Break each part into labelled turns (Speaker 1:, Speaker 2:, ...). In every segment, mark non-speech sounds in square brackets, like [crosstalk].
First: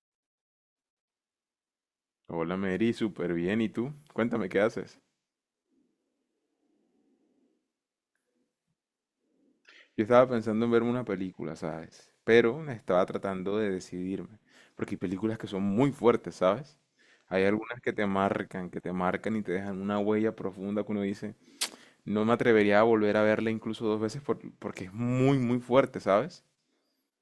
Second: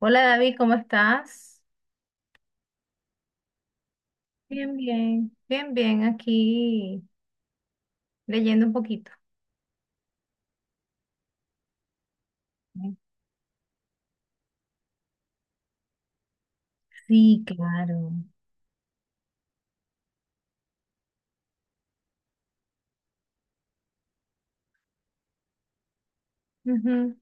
Speaker 1: Hola David, ¿cómo estás?
Speaker 2: Hola Mary, súper bien. ¿Y tú? Cuéntame, ¿qué
Speaker 1: Bien,
Speaker 2: haces?
Speaker 1: bien. Bien, bien, aquí leyendo un poquito.
Speaker 2: Yo estaba pensando en verme una película, ¿sabes? Pero estaba tratando de decidirme, porque hay películas que son muy fuertes, ¿sabes?
Speaker 1: Sí,
Speaker 2: Hay algunas
Speaker 1: claro.
Speaker 2: que te marcan y te dejan una huella profunda que uno dice, no me atrevería a volver a verla incluso dos veces porque es muy, muy fuerte, ¿sabes?
Speaker 1: Ujú.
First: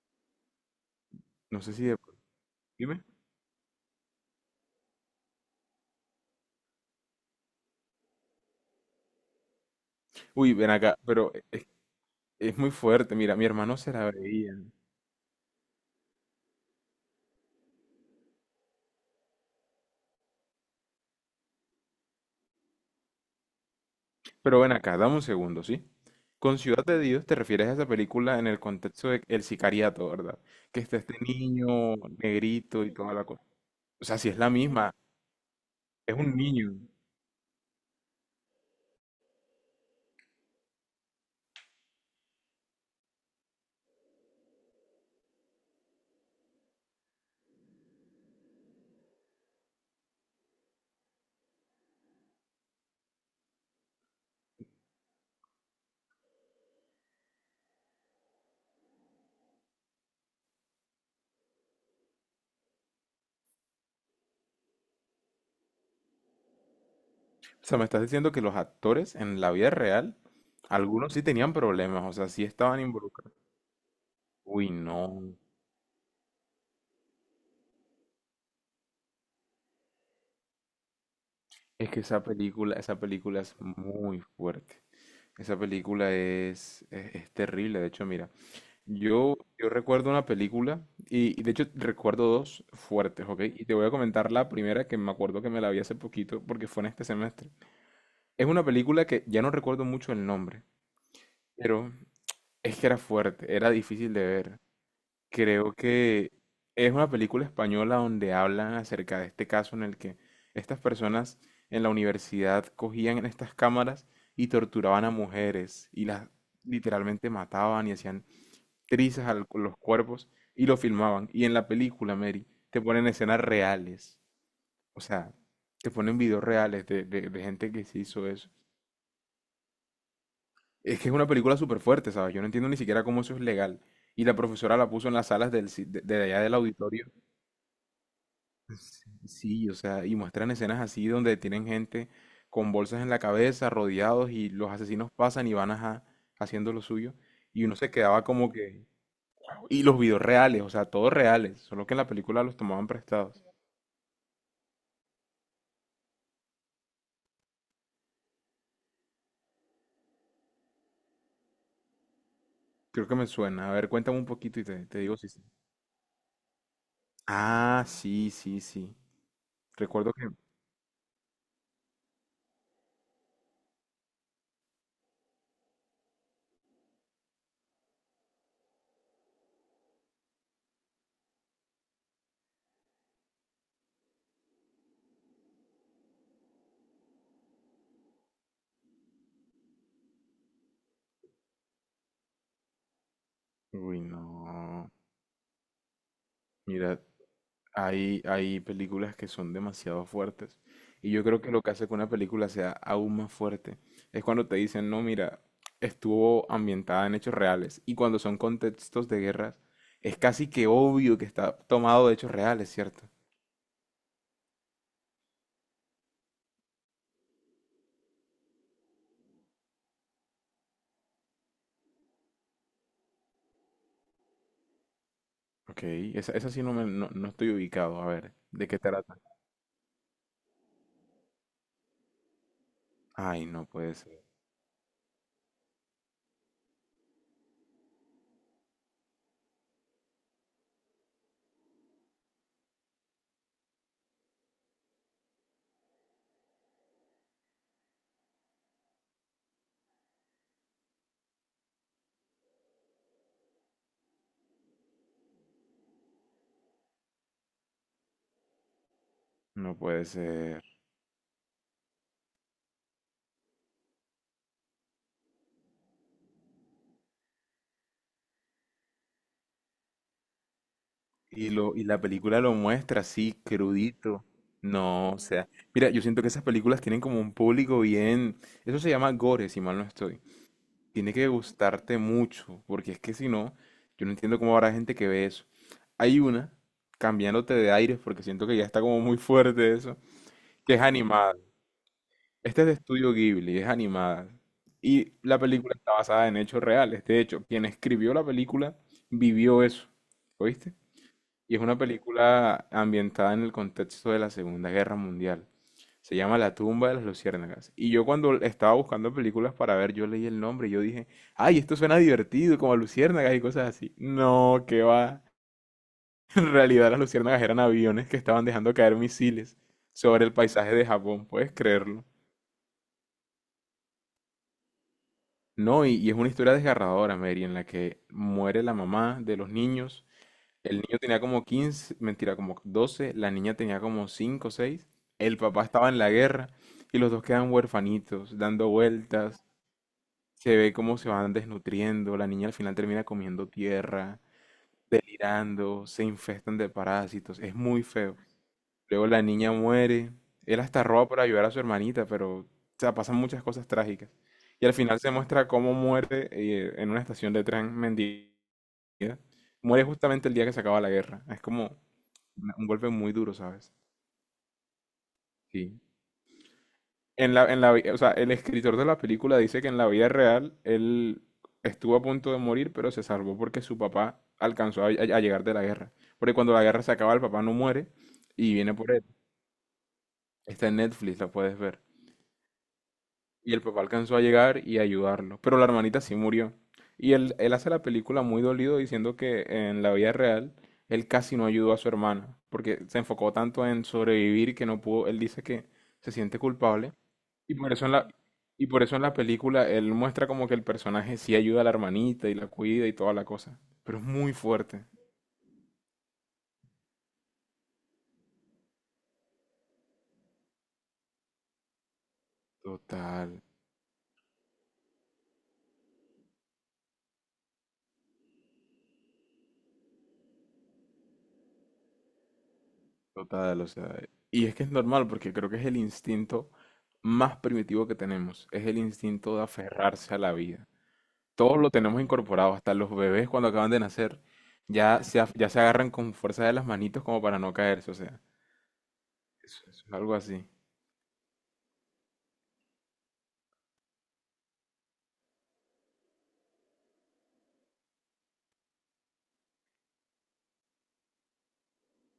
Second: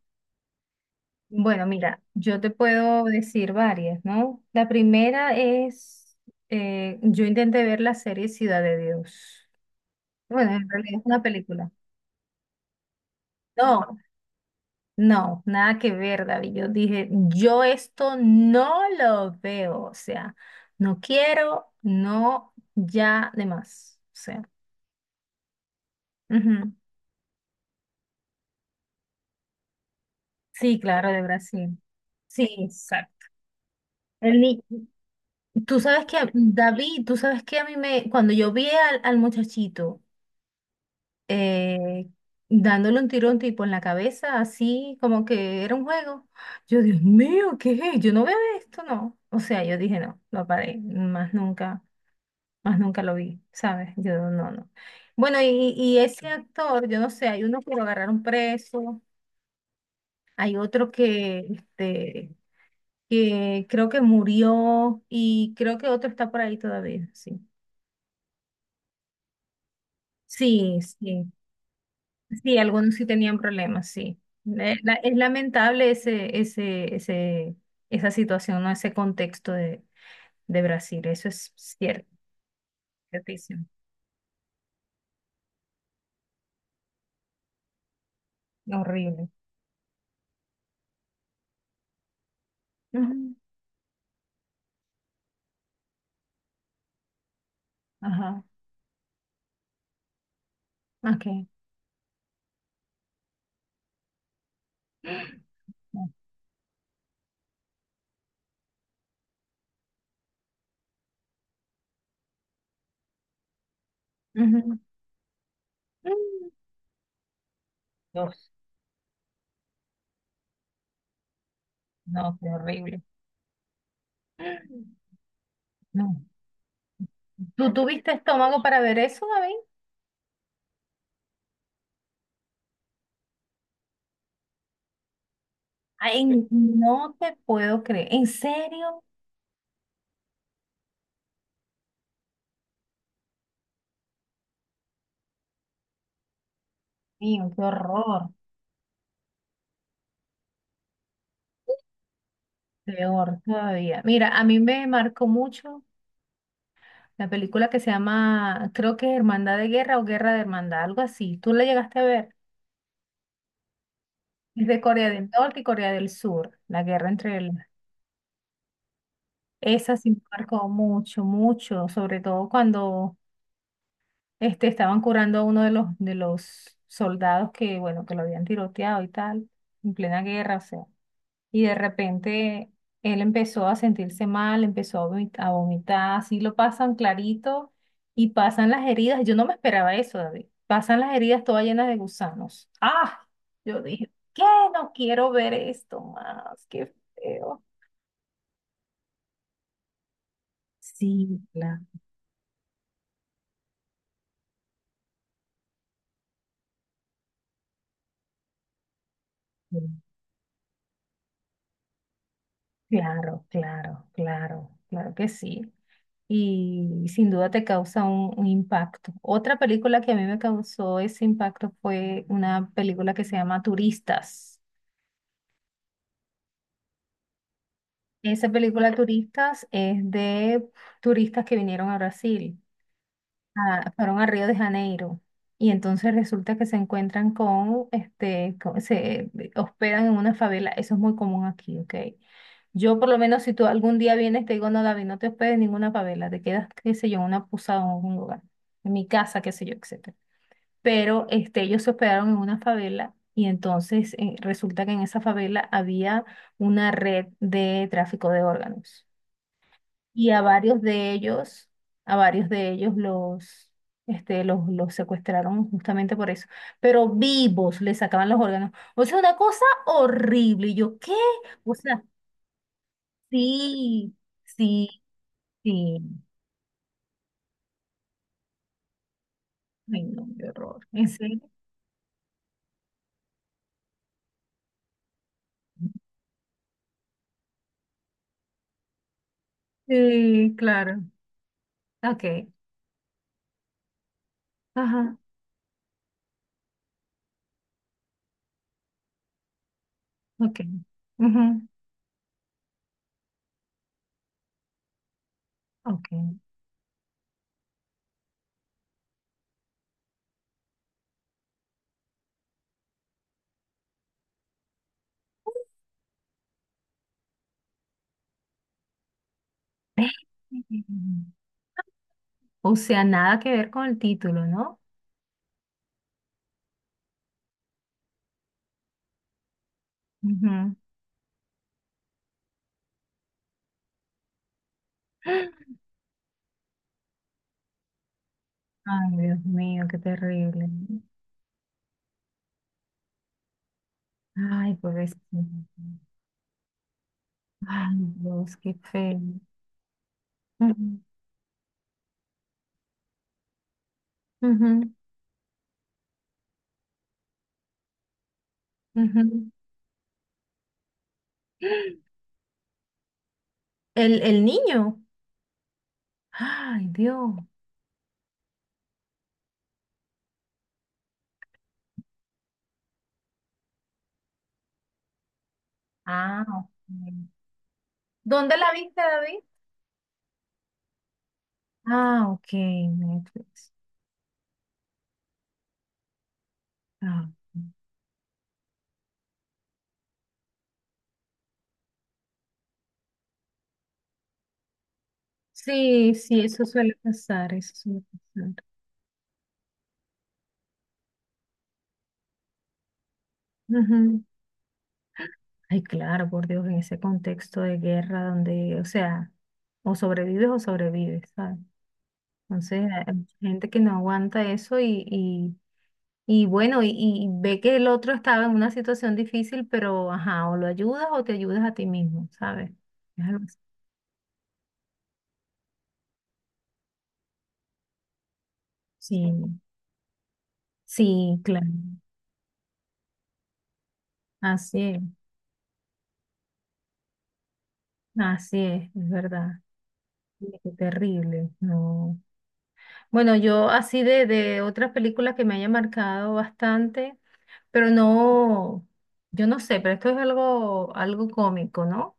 Speaker 2: No
Speaker 1: Bueno,
Speaker 2: sé si de...
Speaker 1: mira, yo te
Speaker 2: Dime.
Speaker 1: puedo decir varias, ¿no? Yo intenté ver la serie Ciudad de Dios. Bueno,
Speaker 2: Uy,
Speaker 1: en
Speaker 2: ven acá,
Speaker 1: realidad es una película.
Speaker 2: es muy fuerte. Mira, mi hermano se
Speaker 1: No,
Speaker 2: la veía.
Speaker 1: no, nada que ver, David. Yo dije, yo esto no lo veo, o sea, no quiero, no, ya de más. O sea,
Speaker 2: Pero ven acá, dame un segundo, ¿sí? Con
Speaker 1: ujú.
Speaker 2: Ciudad de Dios te refieres a esa película en el contexto de el sicariato, ¿verdad?
Speaker 1: Sí,
Speaker 2: Que está
Speaker 1: claro,
Speaker 2: este
Speaker 1: de Brasil.
Speaker 2: niño
Speaker 1: Sí,
Speaker 2: negrito y toda la
Speaker 1: exacto.
Speaker 2: cosa. O sea, si es
Speaker 1: El
Speaker 2: la
Speaker 1: ni-
Speaker 2: misma,
Speaker 1: Tú sabes que,
Speaker 2: es un niño.
Speaker 1: David, tú sabes que a mí me, cuando yo vi al muchachito eh, dándole un tiro a un tipo en la cabeza, así como que era un juego. Yo, Dios mío, ¿qué es? Yo no veo esto, no. O sea, yo dije, no, lo paré, más nunca lo vi, ¿sabes? Yo, no, no. Bueno, y ese actor, yo no sé, hay uno que lo agarraron preso, hay otro que, que creo que murió, y creo que otro está por ahí todavía, sí.
Speaker 2: O sea, me estás diciendo que los actores en la vida real,
Speaker 1: Sí,
Speaker 2: algunos sí
Speaker 1: sí,
Speaker 2: tenían problemas, o sea, sí
Speaker 1: sí,
Speaker 2: estaban
Speaker 1: algunos sí
Speaker 2: involucrados.
Speaker 1: tenían problemas, sí.
Speaker 2: Uy,
Speaker 1: Es
Speaker 2: no.
Speaker 1: lamentable esa situación, ¿no? Ese contexto de Brasil, eso es
Speaker 2: Es que
Speaker 1: cierto,
Speaker 2: esa película es
Speaker 1: ciertísimo,
Speaker 2: muy fuerte. Esa película es terrible. De hecho, mira,
Speaker 1: horrible.
Speaker 2: yo recuerdo una película, y de hecho recuerdo dos fuertes,
Speaker 1: Ujú,
Speaker 2: ¿ok? Y te voy a comentar la primera que me acuerdo que me la vi hace poquito, porque fue en este semestre.
Speaker 1: ajá,
Speaker 2: Es una película que ya no recuerdo mucho el nombre,
Speaker 1: ok.
Speaker 2: pero es que era fuerte, era difícil de ver. Creo
Speaker 1: No.
Speaker 2: que es una película española donde hablan acerca de este caso en el que estas personas en la universidad cogían en estas cámaras y
Speaker 1: Ujú.
Speaker 2: torturaban a mujeres y las
Speaker 1: Mm,
Speaker 2: literalmente mataban y hacían
Speaker 1: Dios,
Speaker 2: trizas a los cuerpos y lo filmaban. Y en la película,
Speaker 1: no,
Speaker 2: Mary,
Speaker 1: qué
Speaker 2: te
Speaker 1: horrible.
Speaker 2: ponen escenas reales. O sea, te ponen
Speaker 1: No.
Speaker 2: videos reales de gente
Speaker 1: ¿Tú
Speaker 2: que se
Speaker 1: tuviste
Speaker 2: hizo eso.
Speaker 1: estómago para ver eso?
Speaker 2: Es que es una película súper fuerte, ¿sabes? Yo no entiendo ni siquiera cómo eso es legal. Y la profesora la puso en las salas de
Speaker 1: Ay,
Speaker 2: allá del auditorio.
Speaker 1: no te puedo creer. ¿En serio?
Speaker 2: Sí, o sea, y muestran escenas así donde tienen gente con bolsas en la cabeza, rodeados, y los asesinos pasan y van ajá, haciendo lo suyo.
Speaker 1: Mío, qué
Speaker 2: Y uno se quedaba
Speaker 1: horror.
Speaker 2: como que... Y los videos reales, o sea, todos reales, solo que en la película los tomaban
Speaker 1: Peor
Speaker 2: prestados.
Speaker 1: todavía. Mira, a mí me marcó mucho la película que se llama, creo que Hermandad de Guerra o Guerra de Hermandad, algo así. ¿Tú la llegaste a ver?
Speaker 2: Creo que me suena. A ver, cuéntame un poquito y
Speaker 1: Es de
Speaker 2: te
Speaker 1: Corea
Speaker 2: digo si
Speaker 1: del
Speaker 2: sí.
Speaker 1: Norte y Corea del Sur, la guerra entre el...
Speaker 2: Ah, sí, sí, sí.
Speaker 1: Esa sí
Speaker 2: Recuerdo
Speaker 1: me
Speaker 2: que...
Speaker 1: marcó mucho, mucho, sobre todo cuando estaban curando a uno de los soldados que, bueno, que lo habían tiroteado y tal, en plena guerra, o sea. Y de repente él empezó a sentirse mal, empezó a vomitar, así lo pasan clarito y pasan las heridas. Yo no me esperaba eso, David. Pasan las heridas todas llenas de gusanos. ¡Ah! Yo
Speaker 2: Uy,
Speaker 1: dije, ¿qué?
Speaker 2: no.
Speaker 1: No quiero ver esto más, qué
Speaker 2: Mira,
Speaker 1: feo.
Speaker 2: hay películas que son demasiado fuertes. Y yo
Speaker 1: Sí,
Speaker 2: creo que lo que
Speaker 1: claro,
Speaker 2: hace que una película sea aún más fuerte es cuando te dicen, no, mira, estuvo ambientada en hechos reales. Y cuando son contextos de guerras, es casi que obvio que está tomado de hechos reales, ¿cierto?
Speaker 1: claro, claro, claro, claro que sí. Y sin duda te causa un impacto. Otra película que a mí me causó ese impacto fue una película que se llama Turistas.
Speaker 2: Ok, esa sí no, no, no estoy ubicado. A ver,
Speaker 1: Esa
Speaker 2: ¿de qué
Speaker 1: película
Speaker 2: trata?
Speaker 1: Turistas es de turistas que vinieron a Brasil,
Speaker 2: Ay, no puede
Speaker 1: fueron
Speaker 2: ser.
Speaker 1: a Río de Janeiro, y entonces resulta que se encuentran con, se hospedan en una favela, eso es muy común aquí, ¿ok? Yo por lo menos, si tú algún día vienes te digo, no, David, no te hospedes en ninguna favela, te quedas, qué sé yo, en una posada o en un lugar, en mi casa, qué sé yo, etcétera. Pero este, ellos se hospedaron en una favela y entonces resulta que en esa favela había una red de tráfico de órganos
Speaker 2: No puede
Speaker 1: y a
Speaker 2: ser.
Speaker 1: varios de ellos, a varios de ellos los, los secuestraron justamente por eso, pero vivos les sacaban los órganos. O sea, una cosa horrible. Y yo, ¿qué?
Speaker 2: Y,
Speaker 1: O
Speaker 2: lo, y la
Speaker 1: sea,
Speaker 2: película lo muestra así,
Speaker 1: sí,
Speaker 2: crudito.
Speaker 1: sí,
Speaker 2: No, o sea, mira, yo
Speaker 1: sí.
Speaker 2: siento que esas películas tienen como un público bien... Eso se llama gore, si mal no
Speaker 1: Ay,
Speaker 2: estoy.
Speaker 1: no, qué horror. ¿En
Speaker 2: Tiene que
Speaker 1: serio?
Speaker 2: gustarte mucho, porque es que si no, yo no entiendo cómo habrá gente que ve eso. Hay una, cambiándote de aires, porque siento que ya está como muy fuerte eso,
Speaker 1: Sí,
Speaker 2: que es
Speaker 1: claro.
Speaker 2: animada.
Speaker 1: Ok.
Speaker 2: Este es de Estudio Ghibli, es animada. Y
Speaker 1: Ajá.
Speaker 2: la película está basada en hechos reales. De hecho, quien escribió la película vivió eso.
Speaker 1: Ok.
Speaker 2: ¿Oíste? Y es
Speaker 1: Ujú,
Speaker 2: una película ambientada en el contexto de la Segunda Guerra Mundial.
Speaker 1: ok.
Speaker 2: Se llama La tumba de las luciérnagas. Y yo cuando estaba buscando películas para ver, yo leí el nombre y yo dije, ay, esto suena divertido, como a luciérnagas y cosas así. No, que va. [laughs] En realidad las luciérnagas eran aviones que estaban dejando caer misiles
Speaker 1: [laughs]
Speaker 2: sobre
Speaker 1: Ve.
Speaker 2: el paisaje de Japón, puedes creerlo.
Speaker 1: O sea, nada que ver con el título, ¿no?
Speaker 2: No, y es una historia desgarradora, Mary, en la que muere la mamá de los niños.
Speaker 1: Ujú.
Speaker 2: El niño tenía como quince, mentira, como doce, la niña tenía como 5 o seis, el papá
Speaker 1: [gasps]
Speaker 2: estaba en la guerra y los dos quedan huerfanitos, dando
Speaker 1: Ay, Dios
Speaker 2: vueltas,
Speaker 1: mío, qué
Speaker 2: se
Speaker 1: terrible.
Speaker 2: ve cómo se van desnutriendo, la niña al final termina comiendo tierra,
Speaker 1: Ay, pues es que-
Speaker 2: tirando, se infestan de parásitos, es muy
Speaker 1: Ay,
Speaker 2: feo.
Speaker 1: Dios, qué
Speaker 2: Luego
Speaker 1: feo.
Speaker 2: la niña muere, él hasta
Speaker 1: Ujú,
Speaker 2: roba para ayudar a su hermanita, pero o sea, pasan muchas cosas trágicas. Y al
Speaker 1: ujú,
Speaker 2: final se muestra cómo muere en una estación de tren mendiga,
Speaker 1: ujú.
Speaker 2: muere justamente el día que se acaba la guerra, es como un golpe muy duro, ¿sabes?
Speaker 1: El niño.
Speaker 2: Sí.
Speaker 1: Ay, Dios.
Speaker 2: O sea, el escritor de la película dice que en la vida real él estuvo a punto de morir, pero se salvó porque su papá alcanzó a llegar de la guerra. Porque
Speaker 1: Ah,
Speaker 2: cuando la guerra
Speaker 1: ok.
Speaker 2: se acaba, el papá no muere y
Speaker 1: ¿Dónde la
Speaker 2: viene por
Speaker 1: viste,
Speaker 2: él.
Speaker 1: David?
Speaker 2: Está en Netflix, la puedes ver.
Speaker 1: Ah, ok,
Speaker 2: Y el
Speaker 1: Netflix.
Speaker 2: papá alcanzó a llegar y a ayudarlo, pero la hermanita sí murió.
Speaker 1: Ah,
Speaker 2: Él
Speaker 1: ok.
Speaker 2: hace la película muy dolido diciendo que en la vida real él casi no ayudó a su hermana, porque se enfocó tanto en sobrevivir que no pudo, él dice que se
Speaker 1: Sí,
Speaker 2: siente
Speaker 1: sí, eso
Speaker 2: culpable.
Speaker 1: suele pasar,
Speaker 2: Y por
Speaker 1: eso
Speaker 2: eso en
Speaker 1: suele
Speaker 2: la,
Speaker 1: pasar.
Speaker 2: y por eso en la película él muestra como que el personaje sí ayuda a la hermanita y la cuida y toda la cosa. Pero es
Speaker 1: Ujú.
Speaker 2: muy fuerte.
Speaker 1: Ay, claro, por Dios, en ese contexto de guerra donde, o sea, o sobrevives, ¿sabes? Entonces, hay
Speaker 2: Total,
Speaker 1: mucha gente que no aguanta eso. Y bueno, y ve que el otro estaba en una situación difícil, pero ajá, o lo ayudas o te ayudas a ti mismo, ¿sabes? Es algo así.
Speaker 2: total, o sea. Y es que es normal porque creo que es el instinto más primitivo que tenemos. Es el
Speaker 1: Sí,
Speaker 2: instinto de aferrarse a la vida.
Speaker 1: sí,
Speaker 2: Todos
Speaker 1: claro.
Speaker 2: lo tenemos incorporado, hasta los bebés cuando acaban de nacer
Speaker 1: Así es,
Speaker 2: ya se agarran con fuerza de las manitos como para no caerse, o sea.
Speaker 1: así es verdad.
Speaker 2: Eso es algo
Speaker 1: Sí,
Speaker 2: así.
Speaker 1: qué terrible, no. Bueno, yo así de otras películas que me haya marcado bastante, pero no, yo no sé, pero esto es algo, algo cómico, ¿no?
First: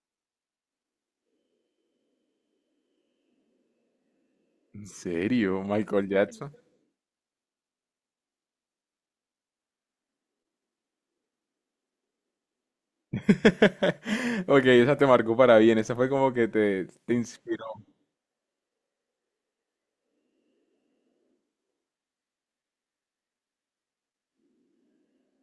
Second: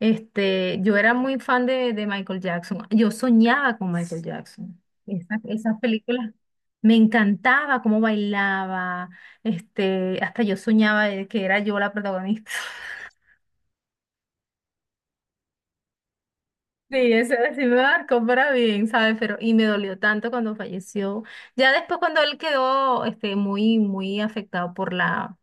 Speaker 1: Este, yo era muy fan de Michael Jackson. Yo soñaba con Michael Jackson.
Speaker 2: ¿En
Speaker 1: Esas,
Speaker 2: serio,
Speaker 1: esas
Speaker 2: Michael
Speaker 1: películas,
Speaker 2: Jackson?
Speaker 1: me encantaba cómo bailaba. Este, hasta yo soñaba de que era yo la protagonista. [laughs]
Speaker 2: [laughs] Ok, esa te marcó para bien, esa fue como que
Speaker 1: Sí,
Speaker 2: te
Speaker 1: eso
Speaker 2: inspiró.
Speaker 1: sí me marcó para bien, ¿sabes? Pero, y me dolió tanto cuando falleció. Ya después cuando él quedó, este, muy, muy afectado por la,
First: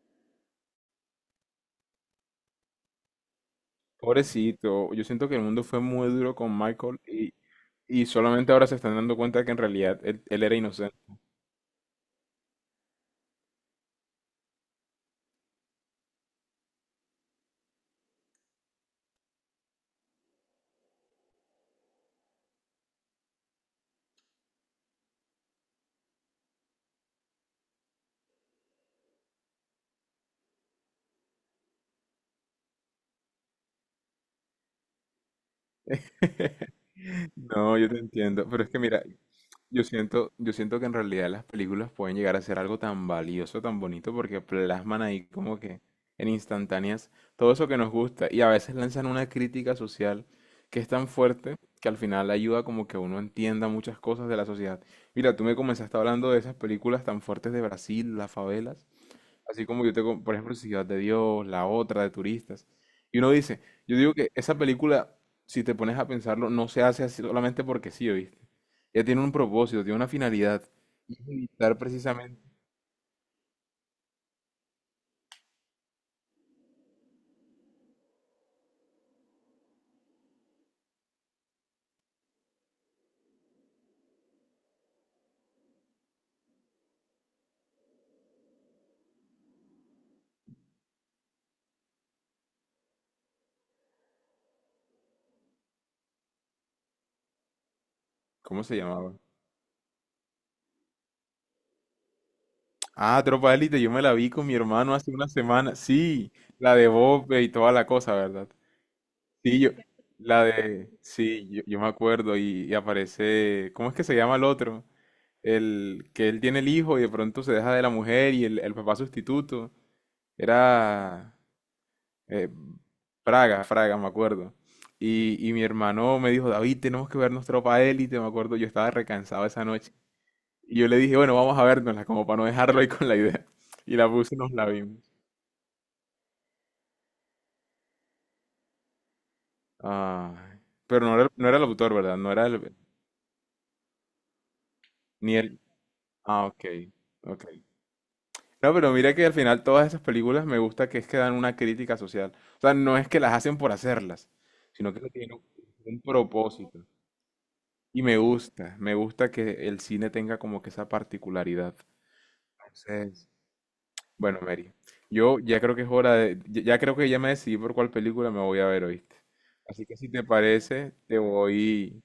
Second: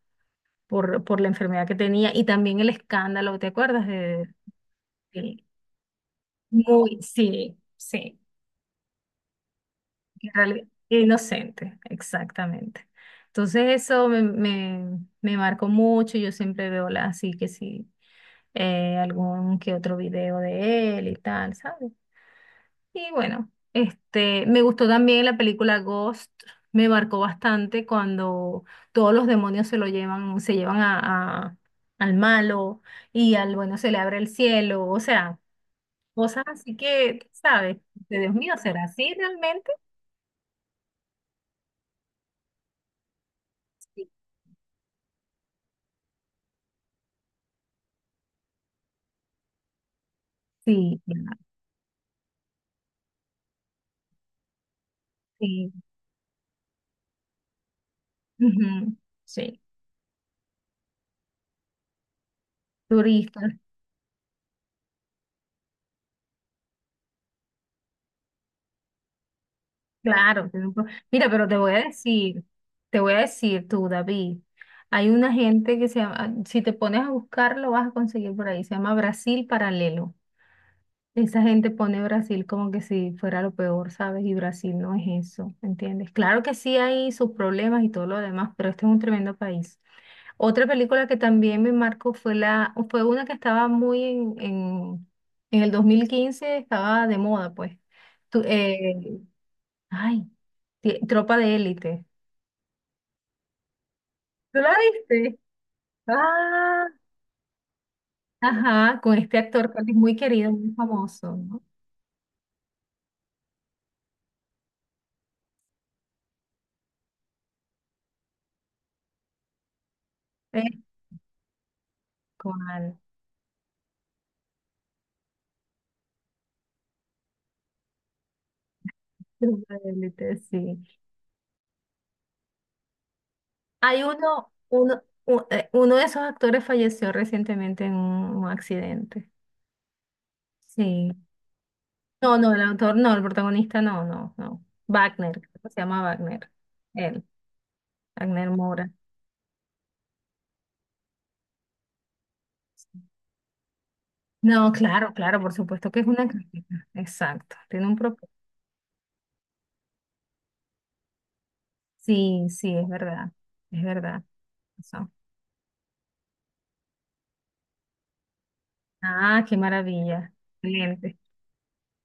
Speaker 1: por, por la enfermedad que tenía, y también el escándalo, ¿te acuerdas
Speaker 2: Pobrecito, yo siento que el
Speaker 1: de-
Speaker 2: mundo fue muy duro con
Speaker 1: Muy,
Speaker 2: Michael
Speaker 1: sí,
Speaker 2: y
Speaker 1: sí.
Speaker 2: solamente ahora se están dando cuenta que en realidad él,
Speaker 1: En
Speaker 2: él era
Speaker 1: realidad,
Speaker 2: inocente.
Speaker 1: inocente, exactamente. Entonces eso me, me marcó mucho, yo siempre veo así que sí, algún que otro video de él y tal, ¿sabes? Y bueno, este, me gustó también la película Ghost, me marcó bastante cuando todos los demonios se lo llevan, se llevan a, al malo, y al bueno se le abre el cielo, o sea, cosas
Speaker 2: [laughs]
Speaker 1: así que, ¿sabes?
Speaker 2: No, yo te
Speaker 1: De Dios
Speaker 2: entiendo,
Speaker 1: mío,
Speaker 2: pero es que
Speaker 1: ¿será
Speaker 2: mira,
Speaker 1: así realmente?
Speaker 2: Yo siento que en realidad las películas pueden llegar a ser algo tan valioso, tan
Speaker 1: Sí,
Speaker 2: bonito, porque plasman ahí como que en instantáneas todo eso que nos gusta y a veces lanzan una crítica social que es
Speaker 1: sí.
Speaker 2: tan
Speaker 1: Claro,
Speaker 2: fuerte que al final ayuda como que uno entienda muchas cosas de la sociedad. Mira, tú me
Speaker 1: sí.
Speaker 2: comenzaste hablando de esas películas tan fuertes de Brasil, las favelas,
Speaker 1: Ujú, sí,
Speaker 2: así como yo tengo, por ejemplo, Ciudad de Dios, la otra de turistas. Y uno
Speaker 1: turista,
Speaker 2: dice, yo digo que esa película, si te pones a pensarlo, no se hace así solamente porque sí, ¿oíste? Ella tiene un propósito, tiene una
Speaker 1: claro.
Speaker 2: finalidad.
Speaker 1: Tiene un pro-
Speaker 2: Y es
Speaker 1: Mira, pero te voy
Speaker 2: evitar
Speaker 1: a
Speaker 2: precisamente,
Speaker 1: decir, te voy a decir tú, David, hay una gente que se llama, si te pones a buscarlo vas a conseguir por ahí, se llama Brasil Paralelo. Esa gente pone Brasil como que si fuera lo peor, ¿sabes? Y Brasil no es eso, ¿entiendes? Claro que sí hay sus problemas y todo lo demás, pero este es un tremendo país. Otra película que también me marcó fue la, fue una que estaba muy en el 2015, estaba de moda, pues. Tu-
Speaker 2: ¿cómo se llamaba?
Speaker 1: eh, ay, Tropa de Élite.
Speaker 2: Ah, Tropa de Élite, yo me la vi con mi
Speaker 1: ¿Tú la
Speaker 2: hermano hace una
Speaker 1: viste?
Speaker 2: semana. Sí, la
Speaker 1: Ah,
Speaker 2: de Bob y toda la cosa, ¿verdad?
Speaker 1: ajá, con este
Speaker 2: Sí, yo,
Speaker 1: actor que es muy
Speaker 2: la
Speaker 1: querido, muy
Speaker 2: de,
Speaker 1: famoso,
Speaker 2: sí,
Speaker 1: ¿no?
Speaker 2: yo me acuerdo y aparece, ¿cómo es que se llama el otro? El que él tiene el hijo y de pronto se deja de la mujer y el papá sustituto
Speaker 1: Eh,
Speaker 2: era eh,
Speaker 1: ¿Cuál?
Speaker 2: Fraga, me acuerdo. Y mi hermano me dijo, David, tenemos que vernos Tropa Élite, me acuerdo, yo estaba recansado esa
Speaker 1: Tropa de
Speaker 2: noche.
Speaker 1: Élite, sí.
Speaker 2: Y yo le dije, bueno, vamos a vernosla, como para no dejarlo ahí con la idea. Y
Speaker 1: Hay
Speaker 2: la puse y nos la vimos.
Speaker 1: uno de esos actores falleció recientemente en un accidente.
Speaker 2: Ah, pero
Speaker 1: Sí.
Speaker 2: no era, no era el autor, ¿verdad? No
Speaker 1: No,
Speaker 2: era
Speaker 1: no, el
Speaker 2: el...
Speaker 1: autor no, el protagonista no, no, no.
Speaker 2: Ni
Speaker 1: Wagner, creo
Speaker 2: el...
Speaker 1: que se llama
Speaker 2: Ah,
Speaker 1: Wagner.
Speaker 2: ok,
Speaker 1: Él,
Speaker 2: ok.
Speaker 1: Wagner
Speaker 2: No,
Speaker 1: Mora.
Speaker 2: pero mira que al final todas esas películas me gusta que es que dan una crítica social. O sea, no es que las hacen por hacerlas,
Speaker 1: No,
Speaker 2: sino que
Speaker 1: claro,
Speaker 2: tienen
Speaker 1: claro, por supuesto que
Speaker 2: un
Speaker 1: es una
Speaker 2: propósito.
Speaker 1: crítica. Exacto, tiene un
Speaker 2: Y
Speaker 1: propósito.
Speaker 2: me gusta que el cine tenga como que esa particularidad.
Speaker 1: Sí, sí, es
Speaker 2: Entonces,
Speaker 1: verdad, es verdad.
Speaker 2: bueno, Mary,
Speaker 1: Eso.
Speaker 2: yo ya creo que es hora de, ya ya creo que ya me decidí por cuál película me voy a ver, ¿oíste?
Speaker 1: Ah, qué
Speaker 2: Así que si te
Speaker 1: maravilla.
Speaker 2: parece,
Speaker 1: Excelente.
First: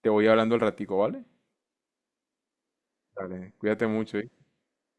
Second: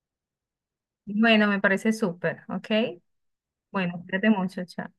Speaker 2: te voy hablando el ratico, ¿vale?
Speaker 1: Bueno, me parece súper, ¿ok?
Speaker 2: Dale, cuídate
Speaker 1: Bueno,
Speaker 2: mucho,
Speaker 1: cuídate
Speaker 2: ¿eh?
Speaker 1: mucho, chao.